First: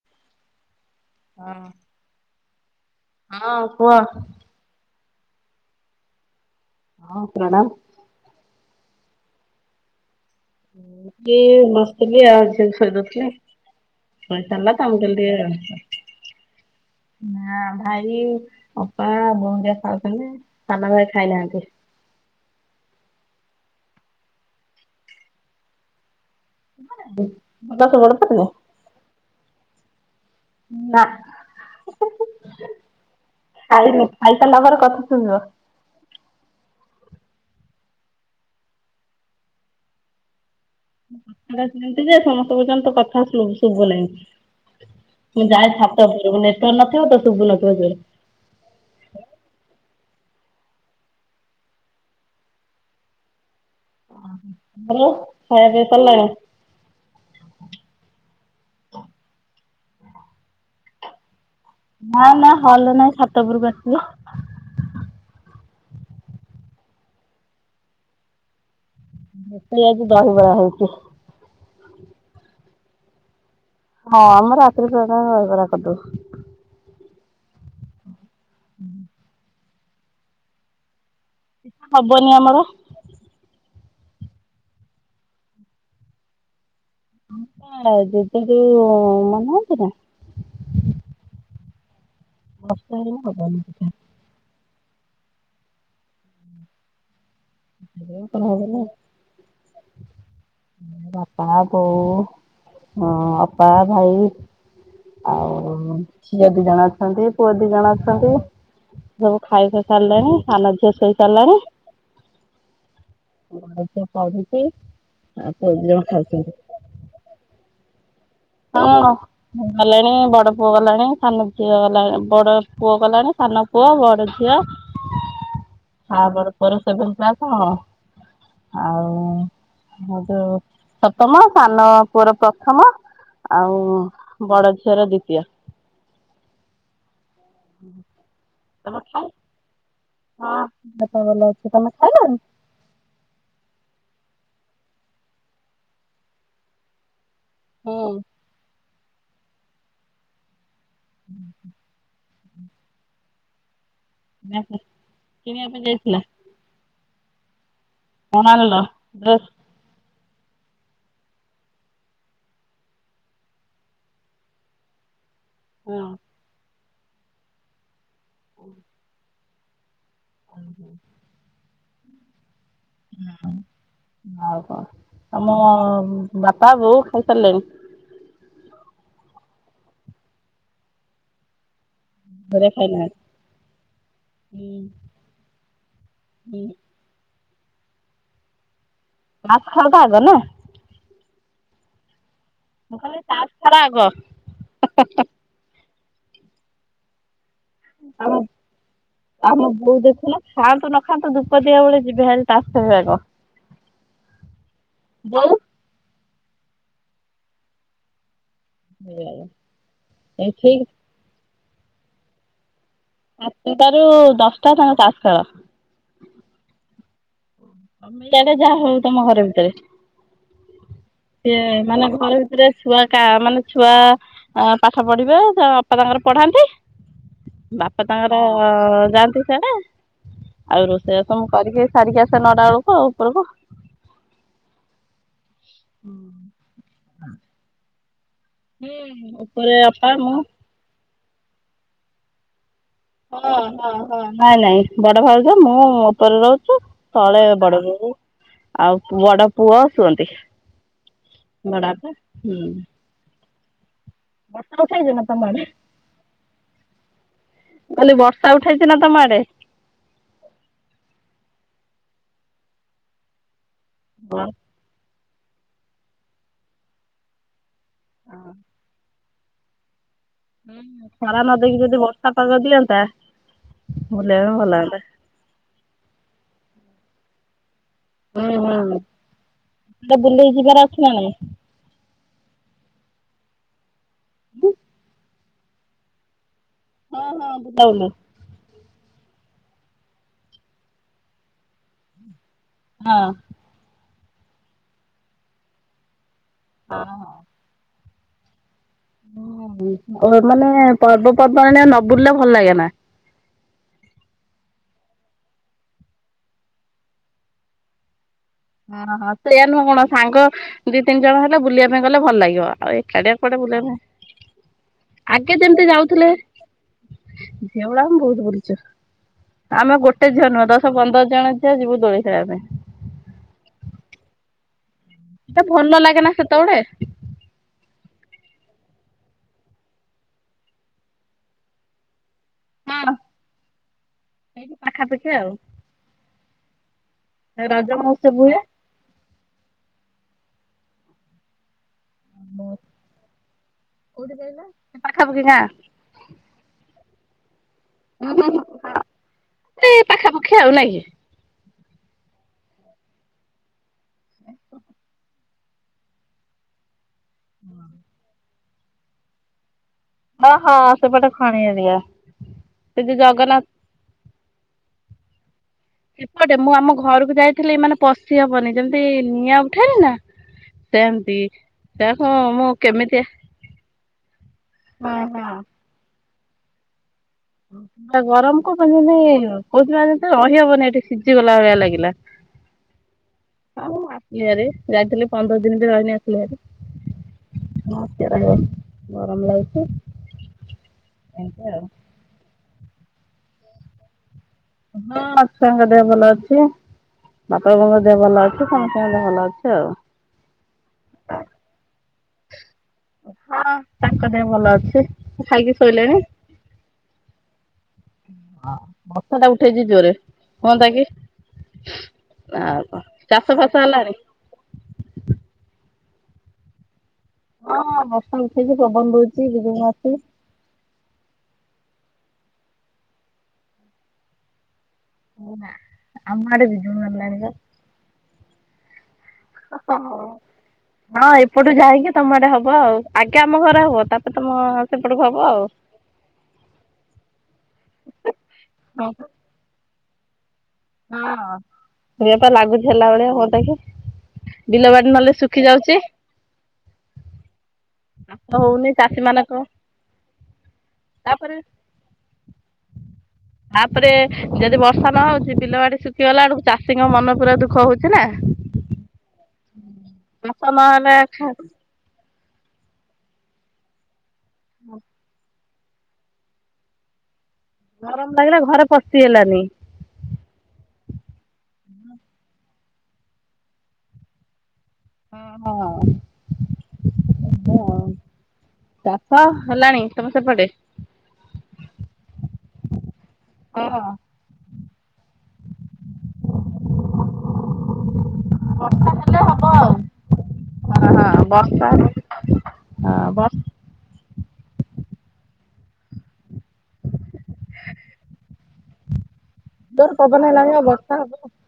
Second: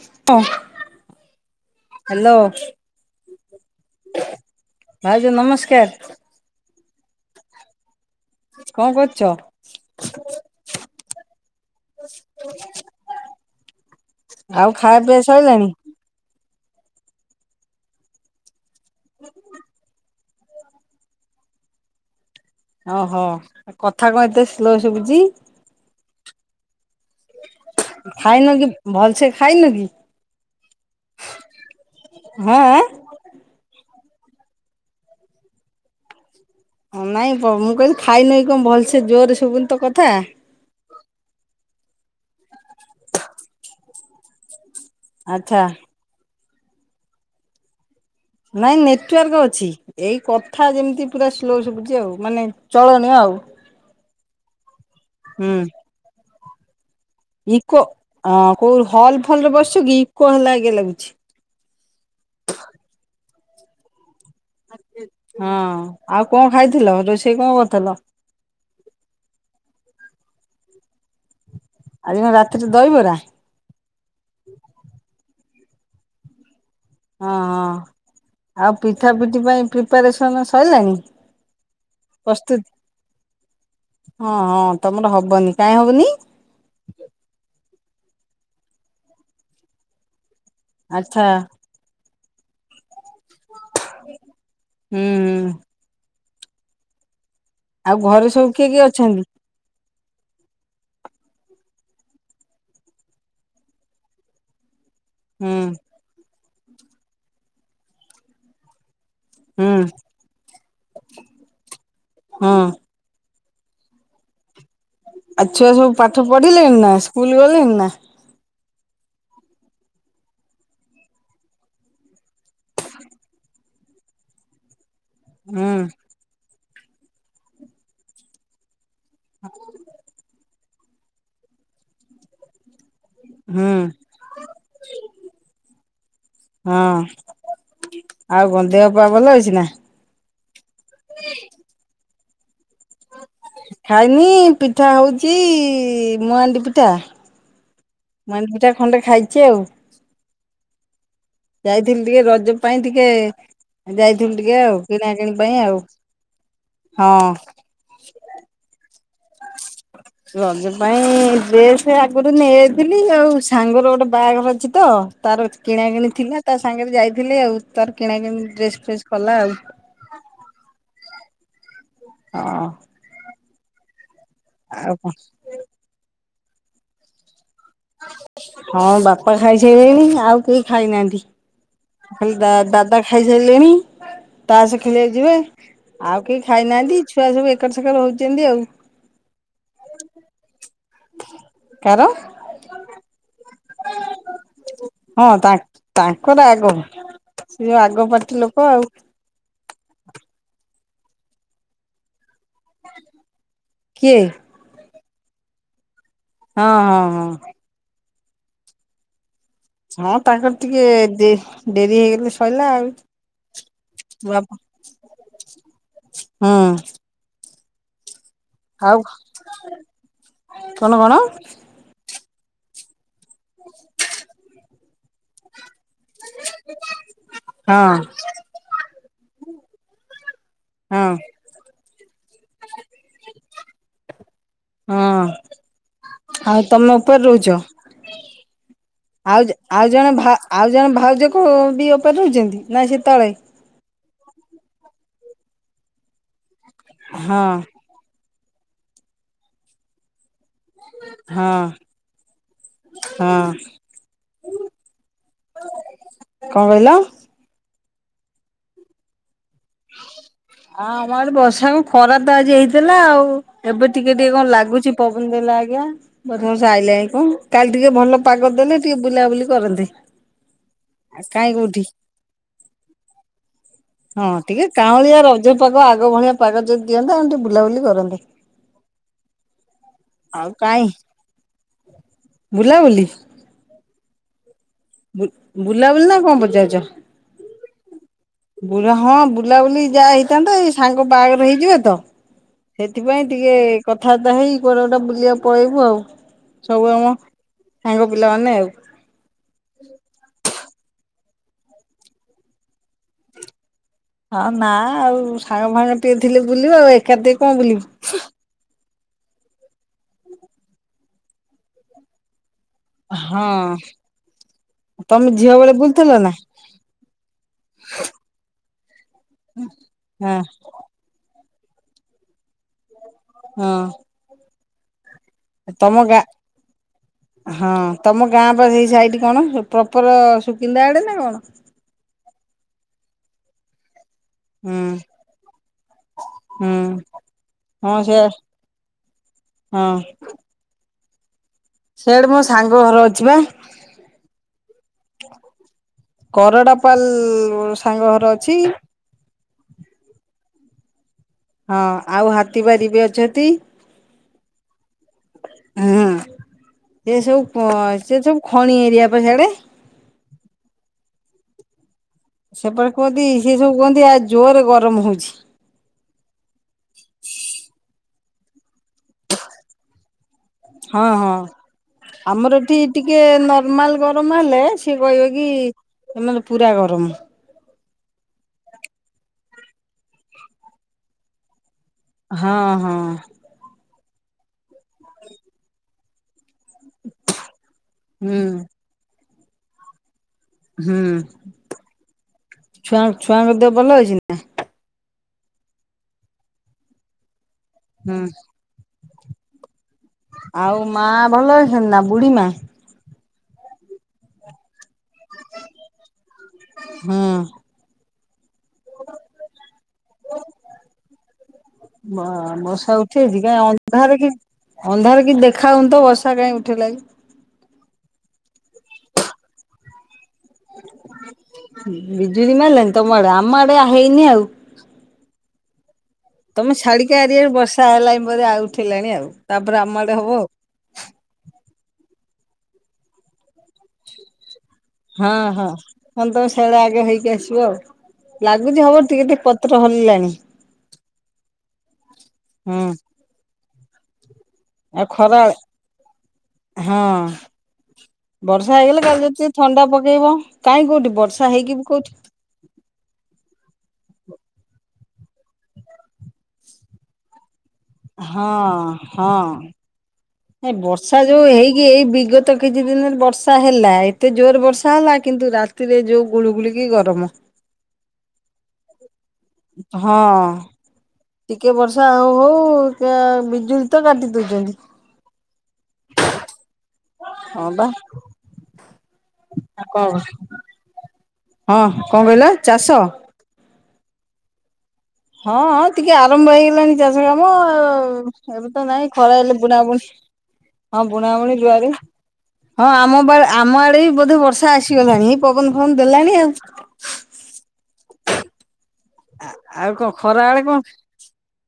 [inaudible] ହଁ ହ୍ୟାଲୋ ହଁ କୁହ ଭାଉଜ ନମସ୍କାର ହଁ ପ୍ରଣାମ କଣ କରୁଛ? [unintelligible] ନା ଭାଇ ଆଉ ଖାଇବା ପିଇବା ଅପା ସଇଲାଣି? ବୋଉ ହେରିକା ଖାଉଥିଲେ। ସାନ ଭାଇ ଖାଇନାହାନ୍ତି। ଓହୋ କଥା କଣ ଏତେ ସ୍ଲୋ ଶୁଭୁଛି। [inaudible] ସେ ବଡ ପାଟିରେ? ଖାଇନ କି ଭଲସେ ଖାଇନ କି। ନା ହଁ। ଖାଇନି ଖାଇସାରିଲା ପରେ କଥା ଶୁଭିବ। ହଁ ନାଇଁ ମୁଁ କହିଲି ଖାଇନ କଣ ଭଲସେ ଜୋରରେ ଶୁଭୁନି ତ କଥା ମୋ କଥାଟା ସେମତି ଯେ ସମସ୍ତେ କହୁଛନ୍ତି ତୋ କଥା ଶୁଭୁ ନାହିଁ। ମୁଁ ଆଚ୍ଛା। ଯାଏ ଛା ତର ନେଟୱାର୍କ ନଥିବ ତ ଶୁବୁ ନଥିବ ଜୋରରେ ନାଇଁ ନେଟୱାର୍କ ଅଛି। ଏଇ କଥା ଯେମିତି ପୁରା ସ୍ଲୋ ଶୁଭୁଛି ଆଉ ମାନେ ଚଳଣିୟ ଆଉ। ହେଲୋ ହୁଁ ଖାଇବା ପିଇବା ସରିଲାଣି ଇକୋ କୋଉ ହଲ ଫଲରେ ବସିଛୁ କି ଇକୋ ହେଲା ବଗିଆ ଲାଗୁଛି। ନା ନା ହଲରେ ନାହିଁ ଛାତ ଉପରକୁ ଆସିଛି ବା। ହଁ ଆଉ କଣ ଖାଇଥିଲ ରୋଷେଇ କଣ କରିଥିଲ? ଏଠି ଆଜି ଦହିବରା ହଉଛି। ଆଜି କଣ ରାତିରେ ଦହିବରା। ହଁ ଆମର ରାତିରେ ପ୍ରାୟତଃ ଦହିବରା କରିଦେଉ। ହଁ ଆଉ ପିଠା ପିଠି ପାଇଁ ପ୍ରିପାରେସନ୍ ସରିଲାଣି। ହବନି ଆମର ପ୍ରସ୍ତୁତି? ହଁ ତମର ହବନି କାଇଁ ହବନି [unintelligible] ଆଚ୍ଛା ବର୍ଷେ ହେଲେ ହବନି ପିଠା ହୁଁ ଆଉ ସେଥିପାଇଁ ଘରେ ସବୁ କିଏ କରାହବନି କିଏ ଆଉ ଅଛନ୍ତି? ବାପା, ବୋଉ ହଁ ଅପା, ଭାଇ। ହୁଁ। ଆଉ ଝିଅ ଦି ଜଣ ଅଛନ୍ତି ପୁଅ ଦି ଜଣ ଅଛନ୍ତି। ସବୁ ଖାଇ ପିଇ ହୁଁ ସାରିଲେଣି ସାନଝିଅ ଶୋଇ ସାରିଲାଣି। ହଁ। ବଡ ଝିଅ ପଢୁଛି। ଆଉ ପୁଅ ଛୁଆ ଦି ସବୁ ଜଣ ପାଠ ଖାଉଛନ୍ତି। ପଢିଲେଣିି ନା ସ୍କୁଲ ଗଲେଣି ନା? ହଁ। ଗଲାଣି ବଡ ପୁଅ ଗଲାଣି ସାନ ଝିଅ ଗଲା ବଡ ପୁଅ ଗଲାଣି ସାନ ପୁଅ ବଡ ଝିଅ। ହୁଁ। ଆଉ ବଡ଼ ପୁଅର ସେଭେନ୍ଥ କ୍ଲାସ ହଁ ଆଉ। [inaudible] ହଁ ଯୋ ସପ୍ତମ ସାନ ପୁଅର ପ୍ରଥମ। ହୁଁ ଆଉ ବଡ ଝିଅର ଦ୍ଵିତୀୟ। ହଁ ଆଉ କଣ ତମେ ଦେହପା ଖାଇ ଭଲ ଅଛି ନା? ହଁ ଦେହ ପା ଭଲ ଅଛି ତମେ ଖାଇଲଣି? ଖାଇନି ପିଠା ହଉଚି ମୁଆ ଆଣ୍ଡି ପିଠା। ହୁଁ ମଣ୍ଡ ପିଠା ଖଣ୍ଡେ ଖାଇଛି ଆଉ। ହୁଁ ଯାଇଥିଲି ଟିକେ ରଜ ପାଇଁ ଟିକେ ଯାଇ ଟିକେ ଆଉ କିଣା କିିଣି ପାଇଁ କିଣିବା ଆଉ ଯାଇଥିଲା ହଁ। କଣ ଆଣିଲ? ଡ୍ରେସ୍? ରଜ ପାଇଁ ଡ୍ରେସ୍ ଆଗରୁ ନେଇଯାଇଥିଲି ଆଉ ସାଙ୍ଗର ଗୋଟେ ବାହାଘର ଅଛି ତ ତାର କିଣା ହଁ କିିଣି ଥିଲା ତା ସାଙ୍ଗରେ ଯାଇଥିଲେ ଆଉ ତାର କିଣା କିିଣି ଡ୍ରେସ୍ ଫ୍ରେସ୍ କଲା ଆଉ। ହ ହ ହଁ। ହଁ ଆଉ। ଆଉ କଣ? ମ ବାପା ବୋଉ ଖାଇସାରିଲେଣି? ହଁ ବାପା ଖାଇସାରିଲେଣି ଆଉ କେହି ଖାଇନାହାନ୍ତି। ଖାଲି ଘରେ ଦାଦା ଖାଇନାହାନ୍ତି? ଖାଇସାରିଲେଣି। ତାସ ଖେଳିବାକୁ ଯିବେ ଆଉ କେହି ହୁଁ। ଖାଇନାହାନ୍ତି ଛୁଆ ସବୁ ଏକର ସେକର ହଉଛନ୍ତି ଆଉ। ମାଛ ଖାଉଦ ଆଗ ନା। କାର? ମୁଁ କହିଲି ତାସ ଖେଳ ଆଗ। ତାଙ୍କ ତାଙ୍କର ଆଗ ସେ ଯଉ ଆଗ ଆମ ପାଟି ଲୋକ ଆଉ। ଆମ ବୋଉ ଦେଖୁ ନା ଖାଆନ୍ତୁ ନ ଖାଆନ୍ତୁ ଧୁପ ଦିଆ ବେଳେ ଯିବେ ହାରି। ତାସ ଖେଳ ଆଗ। କିଏ ହଁ ହଁ ହଁ। ଆ ହଁ ତାଙ୍କର ଟିକେ ଡେ ଡେରି ହେଇଗଲେ ଶଇଲା ଆଉ। ସାତଟାରୁ ଦଶଟା ତାଙ୍କ ତାସ୍ ଖେଳ। ହଁ। ମିଡେ ଯାହା ହଉ ତମ ଘର ଭିତରେ। କଣ କଣ ସିଏ ମାନେ ଘର ଭିତରେ, ଛୁଆ କା ମାନେ ଛୁଆ ପାଠ ପଢିବେ, ବାପା ତାଙ୍କର ପଢାନ୍ତି। ହଁ ବାପା ତାଙ୍କର ଯାଆନ୍ତି ସେଆଡେ, ଆଉ ହଁ ରୋଷେଇ ସବୁ କରିକି ସାରିକି ଆସେ ନଡା ବେଳକୁ ଉପରକୁ। ହଁ ଆଉ ତମ ଉପରେ ରହୁଛ। ଆଉ ଉପରେ ଆଉ ଅପା ଜଣେ ଭ ମୁଁ ଆଉ। ଜଣେ ଭାଉଜ କୁ ବି ଉପରେ ରହୁଛନ୍ତି ନାଁ ସେ ତଳେ। ହଁ ହଁ ହଁ ନାଇଁ ନାଇଁ ବଡ ଭାଉଛ ମୁଁ ଉପରେ ରହୁଛୁ ହଁ ତଳେ ବଡ [unintelligible] ଆଉ ବଡ ପୁଅ ଶୁଅନ୍ତି। ହଁ ବଡାପା ହୁଁ ହଁ ବର୍ଷା ହଉଚିନା ତମ ଆଡ। କଣ କହିଲ? କାଲି ବର୍ଷା ଉଠାଇଛି ନା ତମ ଆଡେ? ଆ ଆମ ଆଡେ ବର୍ଷା ଖରା ତ ଆଜି ହେଇଥିଲା। ଆଉ ଏବେ, ଟିକେ ଟିକେ କଣ ଲାଗୁଛି ପଵନ ଦେଲା ଆଜ୍ଞା, ବରଷା ଆଇିଲା କି କଣ କାଲି ଟିକେ ଭଲ ପାଗ ଦେଲେ, ଟିକେ ବୁଲାବୁଲି କରନ୍ତେ। ହୁଁ ଆଉ ଖରା କାହିଁ ନଦକି କୋଉଠି ଯଦି ବର୍ଷା ପାଗ ଦିଅନ୍ତା ଭୁଲିବା ଭଲ ହେନ୍ତା। ସେଆ ରଜ ପର୍ବ ଆଗ ଭଳିଆ ପାଗ ଯଦି ଦିଅନ୍ତା ଆଉଟିକେ ବୁଲାବୁଲି କରନ୍ତେ। ହୁଁ ହୁଁ ହୁଁ ତ ଆଉ ବୁଲେଇି ଯିବାର କାଇଁ ଅଛି ନା ନାଇ? ବୁଲାବୁଲି, ହୁଁ, ବୁଲାବୁଲି ନା କଣ ପଚାରିଛ, ହଁ ହଁ ବୁଲଉଲେ, ବୁଲା ହଁ ବୁଲାବୁଲି ଯାହା ହେଇଥାନ୍ତା, ଏଇ ସାଙ୍ଗ ବାହାଘର ହେଇଯିବେ ତ। ସେଥିପାଇଁ ଟିକେ କଥାବାର୍ତ୍ତା ହେଇ କୁଆଡେ ଗୋଟେ ବୁଲିବା ପଳେଇବୁ। ଆଉ ସବୁ ଆମ, ସାଙ୍ଗ ପିଲାମାନେ ଆଉ, ଓ ଏମାନେ ପର୍ବପର୍ବାଣି ରେ ନ ବୁଲିଲେ ଭଲ ଲାଗେ ନା। ହଁ ନା ଆଉ ସାଙ୍ଗ ଭାଙ୍ଗ ଟିକେ ଥିଲେ ବୁଲିବ, ଆଉ ଏକା ଟି କଣ ବୁଲିବ। ଓ ହୋ ସେଇୟା ନୁହଁ କଣ? ସାଙ୍ଗ ଦି ତିନି ଜଣ ହେଲେ ବୁଲିବା ପାଇଁ ଗଲେ ଭଲ ଲାଗିବ ଆଉ ଏକାଡିଆ ହଁ କୁଆଡେ ବୁଲି ଆକୁ, ତମେ ଝିଅ ଆଗେ ବେଳେ ଯେମିତି ବୁଲୁଥିଲ ଯାଉଥିଲେ। ନା ଝିଅ ଭଳିଆ ଆମ ବହୁତ ବୁଲିଛୁ। ଆମେ ଗୋଟେ ହଁ ଝିଅ ନୁହ ଦଶ, ଆ ପନ୍ଦର ଜଣ ଝିଅ ଯିବୁ ଦୋଳିଖେଳିବା ପାଇଁ। ହଁ ତେ ତମ ଭଲ ଗା ଲାଗେ ନା ସେତେବେଳେ, ହଁ ତମ ଗାଁ ବା ସେଇ ସାଇଡ କଣ ପ୍ରପର ସୁକିନ୍ଦା ଆଡେ ନା କଣ? ହଁ ଏଇଠି ହୁଁ ପାଖାପାଖି ଆଉ, ହୁଁ ରଜ ହଁ ସେୟା, ମହୋତ୍ସବ ହୁଏ ହଁ ସେଆଡେ ମୋ ସାଙ୍ଗ ଘର ଅଛି ବା। କୋଉଠି କହିଲ ପାଖାପାଖି କରଡ଼ା ପାାଲ୍ ମ ସାଙ୍ଗ ଘର ଅଛି। ଗାଁ। ଏଇ ପାଖାପାଖି ଆଉ ନାଇଁ। ହଁ ଆଉ ହାତୀ ବା [unintelligible] ଅଛନ୍ତି। ହୁଁ ସେ ସବୁ ସେ ସବୁ ଖଣି ଏରିଆ ପଛଆଡେ। ହ ହଁ ସେ ପାଟେ ଖାଣି ଏରିଆ। ସେପଟେ ସେ ଯୋଉ କୁହନ୍ତି, ସେ ଜଗନ୍ନାଥ ସବୁ କୁହନ୍ତି ଆ ଜୋରରେ ଗରମ ହଉଛି। ସେପଟେ ମୁଁ ଆମ ଘରକୁ ଯାଇଥିଲି, ଏ ମାନେ ପଶି ହବନି ଯେମିତି ନିଆଁ ଉଠାଏ ନା ହଁ ସେମିତି, ହଁ। ତାକୁ ଆମର ମୁଁ ଏଠି ଟିକେ କେମିତି ନର୍ମାଲ ଗରମ ହେଲେ ସିଏ ହଁ କହିବ କି। ହଁ। ଏ ମାନେ ପୁରା ଗରମ। ଆଉ ଗରମ କୁ ତୁ ମାନେ କହୁଚି ବା ଏଠି ରହିହବନି ଏଠି ସିଝିଗଲା ଭଳିଆ ଲାଗିଲା। ହଁ ହଁ। ହଁ ମୁଁ ଆସିଲି ଭାରି ଯାଇଥିଲି ପନ୍ଦର ଦିନି ବି ରହନି ଆସିଲି ଭାରି। ହୁଁ [inaudible] ଗରମ ଲାଗୁଛି। ହୁଁ ଏମିତି ଆଉ। ଛୁଆ ଛୁଆଙ୍କ ଦେହ ଭଲ ଅଇଛି ନା। ହଁ ମାଛଆ ଙ୍କ ଦେହେ ଭଲ ଅଛି ବାପା ବୋଉ ଙ୍କ ଦେହେ ହୁଁ। ଭଲ ଅଛି। ତ ସମସ୍ତଙ୍କ ଦେହ ଭଲ ଅଛି ଆଉ। ଆଉ ମା ଭଲ ଅଇଛନ୍ତି ନା ବୁଢୀ ମା। ହଁ ତାଙ୍କ ଦେହ ଭଲ ଅଛି ସେ ଖାଇକି ଶୋଇଲେଣି। ହୁଁ। ବର୍ଷା ଟା ଉଠେଇଛି ଜୋର ରେ ହୁଅନ୍ତା କି। ଆଉ କଁ ଚାଷ ଫାସ ହେଲାଣି। ଅନ୍ଧାରେ କି ଛି ଦେଖା ଯାଉନି ତ ବର୍ଷା କାଇଁ ଉଠେଇଲାଇ। ହଁ ବର୍ଷା ଉଠେଇଛି ପବନ ଦଉଛି ବିଜୁଳି ମାରୁଛି। ବିଜୁଳି ମାରିଲାଣି ତମ ଆଡେ ଆମ ଆଡେ ଆ ହେଇନି ଆଉ। ମୁଁ ନା ଆମ ବିଜୁଳି ସାରିଲାଣି ବା। ଷା ହେଲାଇଁ ବୋଧୋ ଆଉ ଉଠେଇଲାଣି ଆଉ। ତାପରେ ଆମ ହଁ ଆଡେ ହବ ହଁ। ଆଉ। ହଁ ଏପଟୁ ଯାଇକି ତମ ଆଡେ ହବ ଆଉ ଆଗେ ଆମ ଘର ହବ ତାପରେ ତମ। ସେପଟକୁ ହଁ ହବ ଆଉ। ହଁ ନହେଲେ ତମ ସିଆଡୁ ଆଗେ ହେଇକି ଆସିବ ଆଉ ଲାଗୁଛି ହବ ହଁ ଟିକେ ଟିକେ ପ ପତ୍ର ହଲାଲାଣି। ହଁ ଇଏ ପା ହୁଁ ଲାଗୁଛି ହେଲା ଭଳିଆ ପଦାକୁ। ବିଲ ଆଉ ବାଡ଼ି ନହେଲେ ଖରା ଶୁଖି ଯାଉଛି। ହଁ। ଚାଷ ବର୍ଷା ହଉନି ହେଇଗଲେ ଚାଷୀ କାଲି ଯଦି ଟିକେ ମାନଙ୍କ ଥଣ୍ଡା ପକେଇବ କାହିଁ କୋଉଠି ବର୍ଷା ତାପରେ ହେଇକି ବି କୋଉଠି। [inaudible] ଆ ପରେ ଯଦି ବର୍ଷା ନ ହଉଛି ବିଲ ବାଡି ଶୁଖିଗଲା ବେଳକୁ ଚାଷୀଙ୍କ ମନ ପୁରା ଦୁଃଖ ହଉଛି ନା। ହଁ ହଁ ଚାଷ ନାଇଁ ନହେଲେ ବର୍ଷା ଯୋଉ ହେଇକି ଏଇ ବିଗତ ତ କିଛି ଦିନରେ ବର୍ଷା ହେଲା ଏତେ ଜୋର ବର୍ଷା ହେଲା କିନ୍ତୁ ରାତିରେ ଯୋଉ ଗୁଳୁଗୁଳିକି ଗରମ। ଗରମ ଲାଗିଲା ଘରେ ପଶି ହେଲାନି। ହଁ। ଟିକେ ବର୍ଷା ହଉ ହଉ କା ବିଜୁଳି ତ କାଟି ଦଉଛନ୍ତି। ହୁଁ ହଁ ହଁ। ବା। [inaudible] ଚାଷ ଆଉ ହେଲାଣି କଣ ତମେ ସେପଟେ। ହଁ କଁ କହିଲ ଚାଷ। ହଁ। ହଁ ହଁ ଟିକେ ଆରମ୍ଭ ହେଇଗଲାଣି। ଚାଷ କାମ ଏବେ ତ ବର୍ଷା ନାଇଁ ଖରା ହେଲେ ହବ ଆଉ। ବୁଣାବୁଣି। ହଁ ବୁଣାବୁଣି ରୁଆ ରୁଇ ହଁ ଆମ ଆମ ଆଡେ ବି ବୋଧେ ବର୍ଷା ଆସିଗଲାଣି ହେଇ ପବନ ଫବନ ଦେଲାଣି ଆଉ। [inaudible] ଆ ଆଉ କଁ ଜୋର ପବନ ଖରା ବଳେ କଁ। [inaudible]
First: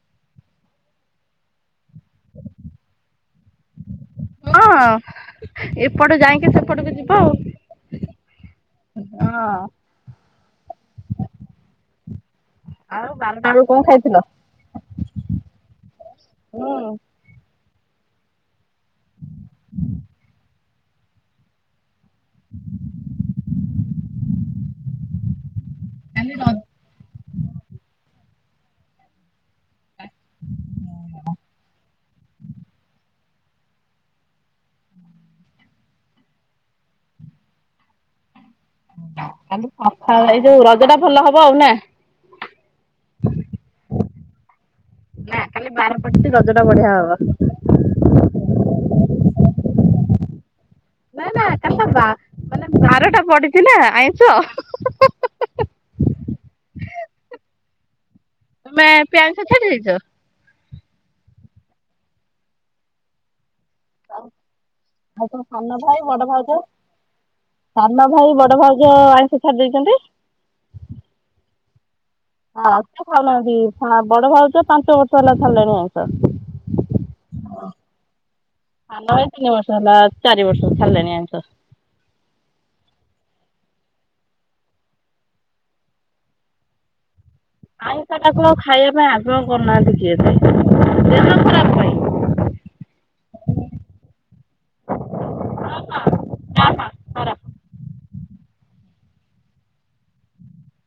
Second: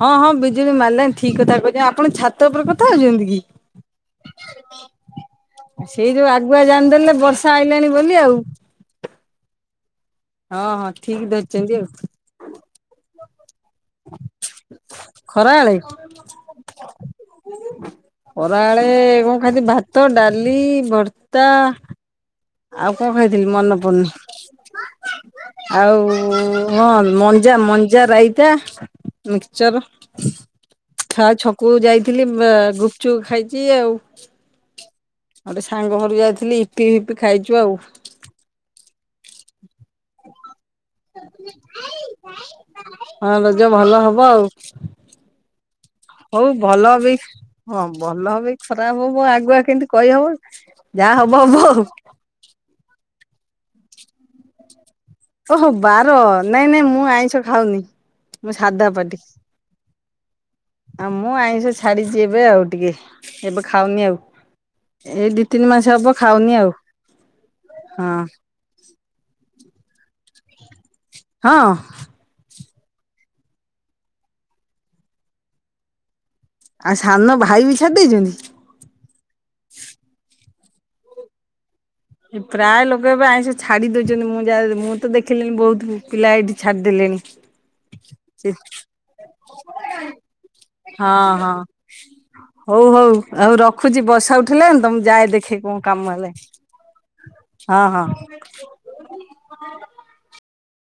ହଁ ହଁ ବିଜୁଳି ମାଲାନୀ ଠିକ କଥା କହୁଛନ୍ତି। ଆପଣ ଛାତ ଉପରେ କଥା ହଉଛନ୍ତି କି? ହଁ ଏପଟେ ସେଇ ଯୋଉ ଯାଇକି ଆଗୁଆ ସେପଟକୁ ଯିବ ଜାଣିଦେଲେ ଆଉ। ବର୍ଷା ଆଇଲାଣି ବୋଲି ଆଉ। ହଁ। ହଁ ହଁ ଠିକ ଧରିଛନ୍ତି ଆଉ। ଆଉ ବାରଟା ବେଳକୁ କଣ ଖାଇଥିଲ? ଖରା ଆଳେ? ହଁ। ଖରାବେଳେ କଣ ଖାଇନ୍ତି ଭାତ, ଡାଲି, ଭର୍ତ୍ତା ଆଉ କଣ ଖାଇଥିଲି ମନେ ପଡୁନି। ଆଉ କାଲି ର ହଁ ମଞ୍ଜା ମଞ୍ଜା ରାଇତା, ମିକ୍ଚର ଛକକୁ ଯାଇଥିଲି ବା ଗୁପଚୁପ ଖାଇଛି ଆଉ। ଆଉ ଗୋଟେ ସାଙ୍ଗ ଘରୁ ଯାଇଥିଲି ଇପି ଫିପି ଖାଇଛୁ ଆଉ। ଏଇ ଯୋଉ ରଜ ଟା ଭଲ ହବ ଆଉ ନା? ହଁ ରଜ ଭଲ ହବ ଆଉ। ନା କାଲି ବାର ପଡିଛିି ହଉ ରଜ ଟା ଭଲ ବଢିଆ ବି ହବ। ହଁ ଭଲ ହବ ଖରାପ ହବ ଆଗୁଆ କେମତି କହିହବ? ଯାହା ନା ହବ ନା ହବ କାଲି ଆଉ। ବା ମାନେ ବାରଟା ପଡିଛି ନା ଆଇଁଷ। ଓହୋ ବାର ନାଇଁ ନାଇଁ ମୁଁ ଆଇଁଷ ଖାଉନି। ମୁଁ ତମେ ସାଧାପାଟି। ଏବେ ଆଇଁଷ ଛାଡି ଦେଇଛ? ଆଉ ମୁଁ ଆଇଁଷ ଛାଡିଛି ଏବେ ଆଉ ଟିକେ। ଏବେ ଖାଉନି ଆଉ। ଆଉ ଏଇ ତୋ ଦିଇ ତିନି ସାନ ମାସ ଭାଇ ହବ ବଡ଼ ଭାଉଜ ଖାଉନି ଆଉ। ସାନ ହଁ ଭାଇ ବଡ ଭାଇଜ ଆଇଁଷ ଛାଡି ଦେଇଛନ୍ତି। ହଁ। ହଁ ଖାଉନାହାନ୍ତି। ବଡ ଭାଉଜ ପାଞ୍ଚ ବର୍ଷ ହେଲା ଛାଡ଼ିଲେଣି ଆଇଁସ। ଆଉ ସାନ ଭାଇ ବି ଛାଡ଼ି ଦେଇଛନ୍ତି? ହଁ ତିନି ବର୍ଷ ହେଲା ଚାରି ବର୍ଷ ଛାଡ଼ିଲେଣି ଆଇଁସ। ପ୍ରାୟ ଲୋକ ଏବେ ଆଇଁସ ଛାଡି ଦଉଛନ୍ତି। ମୁଁ ଯାହା ମୁଁ ତ ଦେଖିଲିଣିି ବହୁତ ପିଲା ଏଇଠି ଛାଡିଦେଲେଣି। [unintelligible] ଆଇଁସଟାକୁ ଆଉ ଖାଇବା ପାଇଁ ଆଗ୍ରହ କରୁନାହାନ୍ତି କିଏ ହଁ ବି। ଦେହ ହଁ ଖରାପ ପାଇଁ ହଉ ହଉ ଆଉ ରଖୁଛି ବସା ଉଠିଲାଣି ତ ମୁଁ ଯାଏ ଦେଖେ କଣ କାମ ହେଲାନି। ଖରାପ ହଁ ହଁ।